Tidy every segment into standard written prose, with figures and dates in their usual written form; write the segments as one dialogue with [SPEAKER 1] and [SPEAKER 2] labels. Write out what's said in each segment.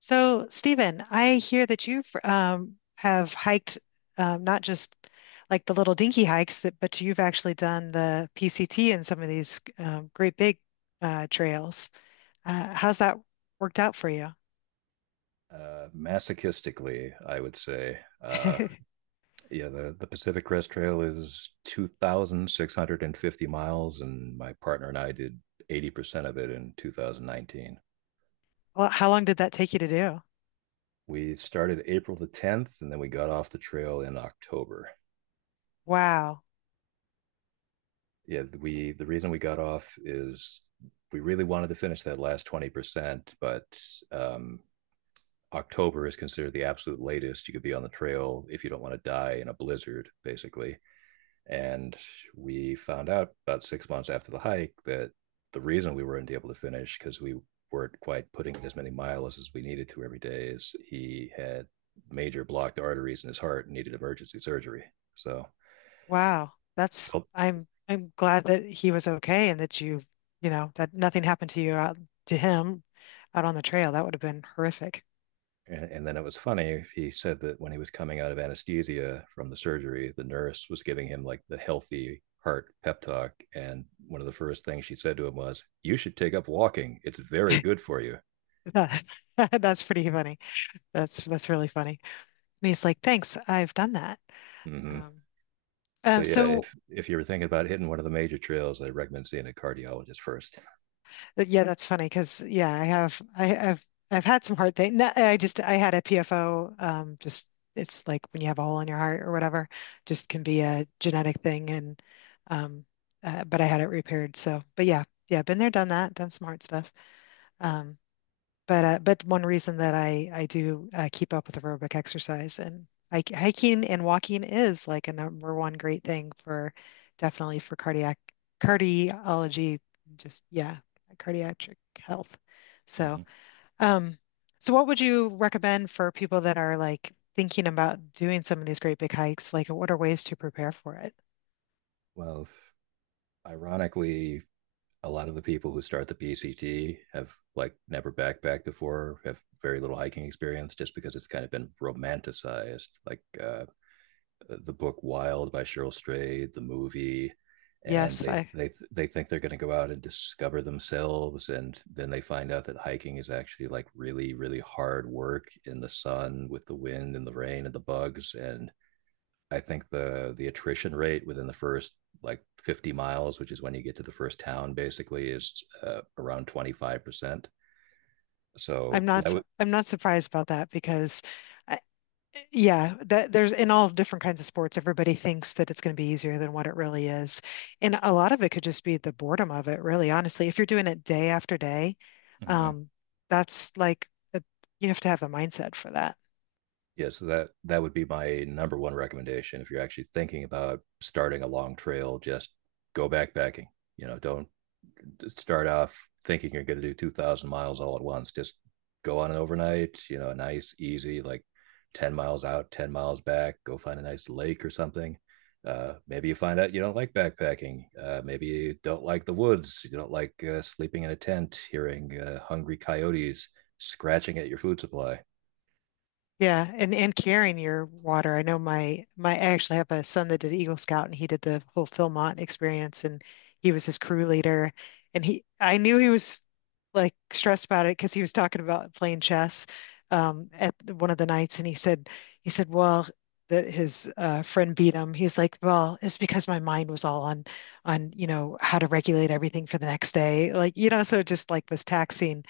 [SPEAKER 1] So, Stephen, I hear that you've have hiked not just like the little dinky hikes, that, but you've actually done the PCT and some of these great big trails. How's that worked out for you?
[SPEAKER 2] Masochistically, I would say. Uh, yeah, the, the Pacific Crest Trail is 2,650 miles, and my partner and I did 80% of it in 2019.
[SPEAKER 1] Well, how long did that take you to do?
[SPEAKER 2] We started April the 10th, and then we got off the trail in October.
[SPEAKER 1] Wow,
[SPEAKER 2] Yeah, we the reason we got off is we really wanted to finish that last 20%, but um, October is considered the absolute latest you could be on the trail if you don't want to die in a blizzard, basically. And we found out about 6 months after the hike that the reason we weren't able to finish, because we weren't quite putting in as many miles as we needed to every day, is he had major blocked arteries in his heart and needed emergency surgery. So
[SPEAKER 1] wow. That's
[SPEAKER 2] felt
[SPEAKER 1] I'm glad that he was okay and that you know that nothing happened to you out to him out on the trail. That would have been horrific.
[SPEAKER 2] then it was funny. He said that when he was coming out of anesthesia from the surgery, the nurse was giving him like the healthy heart pep talk. And one of the first things she said to him was, "You should take up walking. It's very good for you."
[SPEAKER 1] That That's pretty funny. That's really funny. And he's like, "Thanks, I've done that."
[SPEAKER 2] Mm-hmm.
[SPEAKER 1] Um,
[SPEAKER 2] So
[SPEAKER 1] uh,
[SPEAKER 2] yeah,
[SPEAKER 1] so
[SPEAKER 2] if you're thinking about hitting one of the major trails, I recommend seeing a cardiologist 1st.
[SPEAKER 1] yeah, that's funny because yeah, I've had some hard things. I had a PFO. Just it's like when you have a hole in your heart or whatever, just can be a genetic thing. And um, but I had it repaired. So, but yeah, yeah, been there, done that, done some hard stuff. Um, but one reason that I do keep up with aerobic exercise and hiking and walking is like a number one great thing for definitely for cardiac cardiology, just yeah, cardiac health. So
[SPEAKER 2] Mhm.
[SPEAKER 1] um, so what would you recommend for people that are like thinking about doing some of these great big hikes? Like, what are ways to prepare for it?
[SPEAKER 2] Well, ironically, a lot of the people who start the PCT have like never backpacked before, have very little hiking experience, just because it's kind of been romanticized. The book Wild by Cheryl Strayed, the movie, and
[SPEAKER 1] Yes,
[SPEAKER 2] they they they think they're going to go out and discover themselves, and then they find out that hiking is actually like really really hard work in the sun with the wind and the rain and the bugs. And I think the attrition rate within the first like 50 miles, which is when you get to the first town, basically is around 25%. So that would.
[SPEAKER 1] I'm not surprised about that. Because. I, yeah, that there's in all different kinds of sports, everybody thinks that it's going to be easier than what it really is. And a lot of it could just be the boredom of it, really, honestly. If you're doing it day after day,
[SPEAKER 2] Mm-hmm.
[SPEAKER 1] um, that's like a, you have to have the mindset for that.
[SPEAKER 2] Yeah, so that that would be my number one recommendation if you're actually thinking about starting a long trail, just go backpacking. You know, don't start off thinking you're going to do 2000 miles all at once. Just go on an overnight, you know, a nice easy like 10 miles out, 10 miles back, go find a nice lake or something. Maybe you find out you don't like backpacking. Maybe you don't like the woods. You don't like sleeping in a tent, hearing hungry coyotes scratching at your food supply.
[SPEAKER 1] Yeah, and carrying your water. I know my my I actually have a son that did Eagle Scout, and he did the whole Philmont experience, and he was his crew leader. And he I knew he was like stressed about it because he was talking about playing chess at one of the nights, and he said well that his friend beat him. He's like, well, it's because my mind was all on how to regulate everything for the next day. Like, so it just like was taxing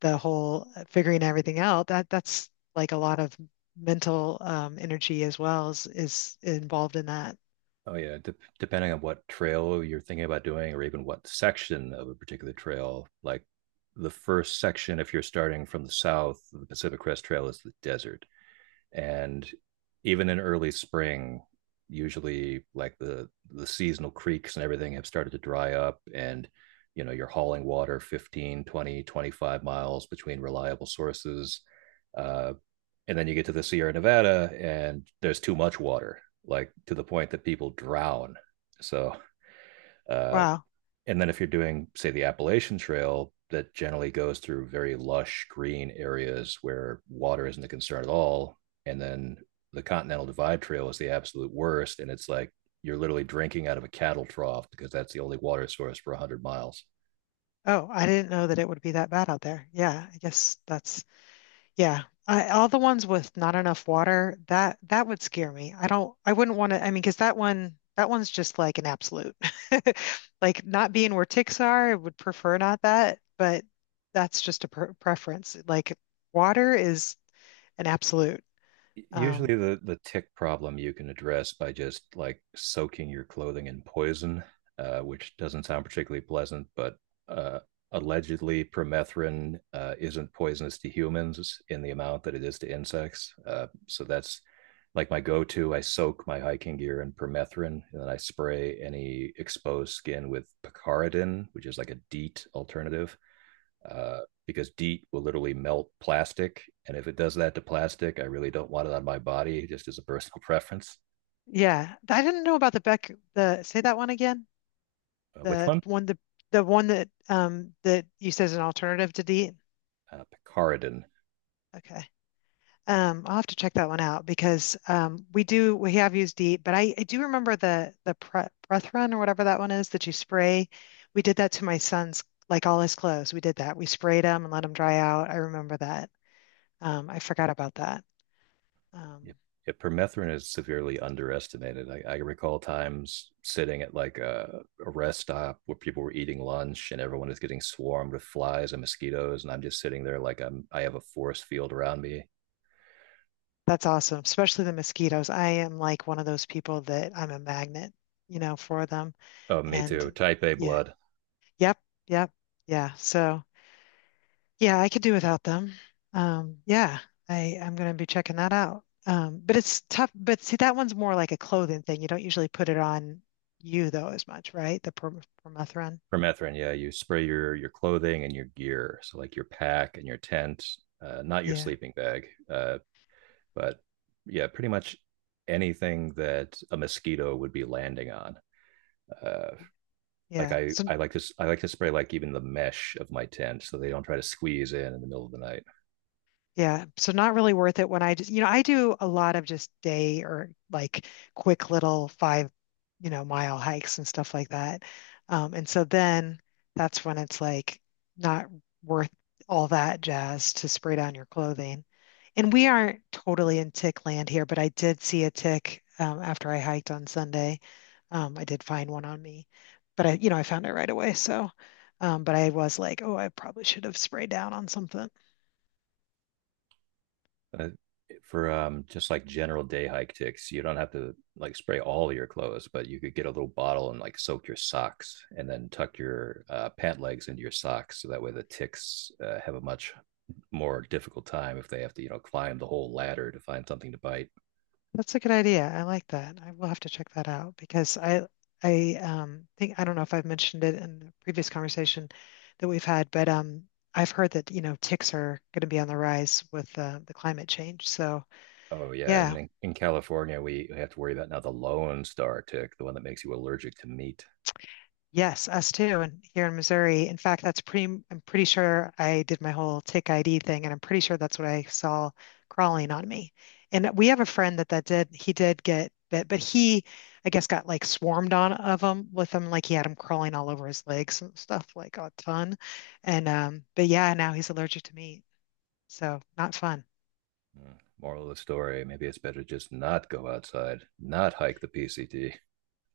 [SPEAKER 1] the whole figuring everything out. That's like a lot of mental energy as well is involved in that.
[SPEAKER 2] Oh yeah, depending on what trail you're thinking about doing, or even what section of a particular trail. Like the first section, if you're starting from the south, the Pacific Crest Trail is the desert, and even in early spring, usually like the seasonal creeks and everything have started to dry up, and you know you're hauling water 15, 20, 25 miles between reliable sources. Uh, and then you get to the Sierra Nevada, and there's too much water, like to the point that people drown. So, uh,
[SPEAKER 1] Wow.
[SPEAKER 2] and then if you're doing, say, the Appalachian Trail, that generally goes through very lush green areas where water isn't a concern at all. And then the Continental Divide Trail is the absolute worst. And it's like you're literally drinking out of a cattle trough because that's the only water source for 100 miles.
[SPEAKER 1] Oh, I didn't know that it would be that bad out there. Yeah, I guess that's yeah. All the ones with not enough water, that that would scare me. I wouldn't want to, I mean, because that one's just like an absolute. Like, not being where ticks are, I would prefer not that, but that's just a preference. Like, water is an absolute. Um,
[SPEAKER 2] Usually the tick problem you can address by just like soaking your clothing in poison, which doesn't sound particularly pleasant, but uh, allegedly permethrin isn't poisonous to humans in the amount that it is to insects. So that's like my go-to. I soak my hiking gear in permethrin, and then I spray any exposed skin with picaridin, which is like a DEET alternative, uh, because DEET will literally melt plastic. And if it does that to plastic, I really don't want it on my body, just as a personal preference.
[SPEAKER 1] yeah, I didn't know about the Beck, the— say that one again.
[SPEAKER 2] Which
[SPEAKER 1] The
[SPEAKER 2] one?
[SPEAKER 1] one the the one that that you said is an alternative to DEET?
[SPEAKER 2] Picaridin.
[SPEAKER 1] Okay. I'll have to check that one out because we have used DEET, but I do remember the pre breath run or whatever that one is that you spray. We did that to my son's, like, all his clothes. We did that. We sprayed them and let them dry out. I remember that. I forgot about that. Um,
[SPEAKER 2] Yep. Yep, permethrin is severely underestimated. I recall times sitting at like a rest stop where people were eating lunch and everyone is getting swarmed with flies and mosquitoes, and I'm just sitting there like I have a force field around me.
[SPEAKER 1] that's awesome, especially the mosquitoes. I am like one of those people that I'm a magnet, for them.
[SPEAKER 2] Oh, me
[SPEAKER 1] And
[SPEAKER 2] too. Type A
[SPEAKER 1] yeah.
[SPEAKER 2] blood.
[SPEAKER 1] Yep, yep, yeah. So, yeah, I could do without them. Yeah, I'm gonna be checking that out. But it's tough. But see, that one's more like a clothing thing. You don't usually put it on you though as much, right? The permethrin.
[SPEAKER 2] Permethrin, yeah, you spray your clothing and your gear, so like your pack and your tent, not your
[SPEAKER 1] Yeah,
[SPEAKER 2] sleeping bag, but yeah, pretty much anything that a mosquito would be landing on. Uh, like
[SPEAKER 1] yeah.
[SPEAKER 2] I,
[SPEAKER 1] So,
[SPEAKER 2] I like to s- I like to spray like even the mesh of my tent so they don't try to squeeze in the middle of the night.
[SPEAKER 1] yeah, so not really worth it when I do a lot of just day or like quick little five, mile hikes and stuff like that. And so then that's when it's like not worth all that jazz to spray down your clothing. And we aren't totally in tick land here, but I did see a tick after I hiked on Sunday. I did find one on me, but I found it right away. So, but I was like, oh, I probably should have sprayed down on something.
[SPEAKER 2] uh, for just like general day hike ticks, you don't have to like spray all of your clothes, but you could get a little bottle and like soak your socks and then tuck your pant legs into your socks so that way the ticks have a much more difficult time. If they have to, you know, climb the whole ladder to find something to bite.
[SPEAKER 1] That's a good idea. I like that. I will have to check that out because I think I don't know if I've mentioned it in the previous conversation that we've had, but I've heard that, ticks are going to be on the rise with the climate change. So,
[SPEAKER 2] Oh yeah, and
[SPEAKER 1] yeah.
[SPEAKER 2] in California we have to worry about now the lone star tick, the one that makes you allergic to meat.
[SPEAKER 1] Yes, us too, and here in Missouri. In fact, I'm pretty sure I did my whole tick ID thing, and I'm pretty sure that's what I saw crawling on me. And we have a friend that did, he did get bit, but he, I guess, got like swarmed on of them with them, like he had them crawling all over his legs and stuff, like a ton. And but yeah, now he's allergic to meat, so not fun.
[SPEAKER 2] Mm. Moral of the story, maybe it's better just not go outside, not hike the PCT.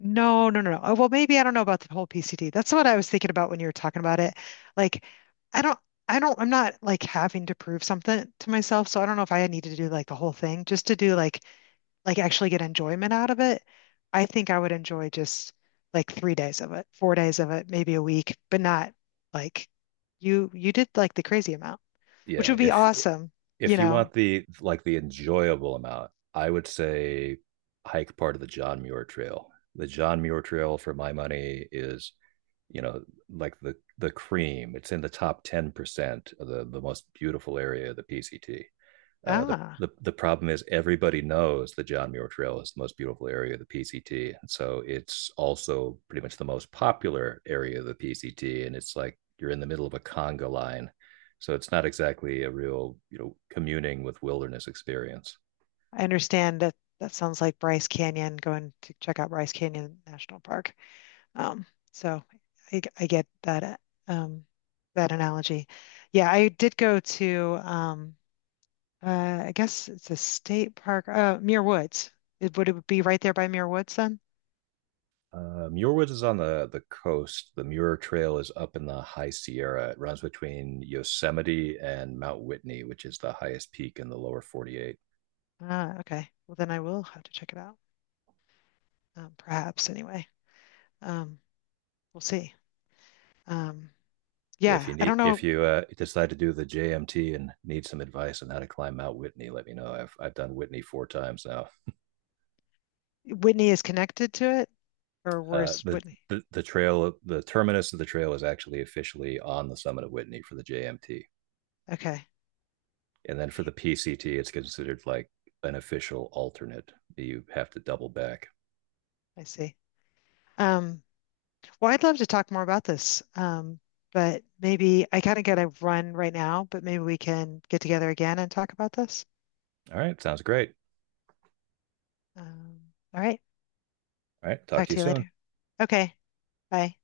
[SPEAKER 1] No, no, no, no. Oh, well, maybe I don't know about the whole PCD. That's what I was thinking about when you were talking about it. Like, I don't, I'm not like having to prove something to myself. So I don't know if I need to do like the whole thing just to do like, actually get enjoyment out of it. I think I would enjoy just like 3 days of it, 4 days of it, maybe a week, but not like you did like the crazy amount, which
[SPEAKER 2] yeah
[SPEAKER 1] would be
[SPEAKER 2] if
[SPEAKER 1] awesome, you
[SPEAKER 2] if you
[SPEAKER 1] know?
[SPEAKER 2] want the like the enjoyable amount, I would say hike part of the John Muir Trail. The John Muir Trail, for my money, is, you know, like the cream. It's in the top 10% of the most beautiful area of the PCT. Uh, the,
[SPEAKER 1] Ah,
[SPEAKER 2] the the problem is everybody knows the John Muir Trail is the most beautiful area of the PCT, and so it's also pretty much the most popular area of the PCT. And it's like you're in the middle of a conga line, so it's not exactly a real, you know, communing with wilderness experience.
[SPEAKER 1] I understand that that sounds like Bryce Canyon, going to check out Bryce Canyon National Park. Um, so I get that um, that analogy. Yeah, I did go to I guess it's a state park, Muir Woods. It, would it be right there by Muir Woods then?
[SPEAKER 2] Muir Woods is on the coast. The Muir Trail is up in the High Sierra. It runs between Yosemite and Mount Whitney, which is the highest peak in the lower 48.
[SPEAKER 1] Ah, okay. Well, then I will have to check it out. Perhaps anyway. Um, we'll see. Um,
[SPEAKER 2] If you
[SPEAKER 1] yeah, I
[SPEAKER 2] need,
[SPEAKER 1] don't
[SPEAKER 2] if
[SPEAKER 1] know.
[SPEAKER 2] you decide to do the JMT and need some advice on how to climb Mount Whitney, let me know. I've done Whitney 4 times now.
[SPEAKER 1] Whitney is connected to it, or
[SPEAKER 2] Uh,
[SPEAKER 1] where's
[SPEAKER 2] the,
[SPEAKER 1] Whitney?
[SPEAKER 2] the trail, the terminus of the trail is actually officially on the summit of Whitney for the JMT,
[SPEAKER 1] Okay,
[SPEAKER 2] and then for the PCT, it's considered like an official alternate. You have to double back.
[SPEAKER 1] I see. Um, Well, I'd love to talk more about this, but maybe I kind of got to run right now, but maybe we can get together again and talk about this.
[SPEAKER 2] All right, sounds great.
[SPEAKER 1] Um, all right.
[SPEAKER 2] All right. Talk
[SPEAKER 1] Talk
[SPEAKER 2] to you
[SPEAKER 1] to you
[SPEAKER 2] soon.
[SPEAKER 1] later. Okay. Bye.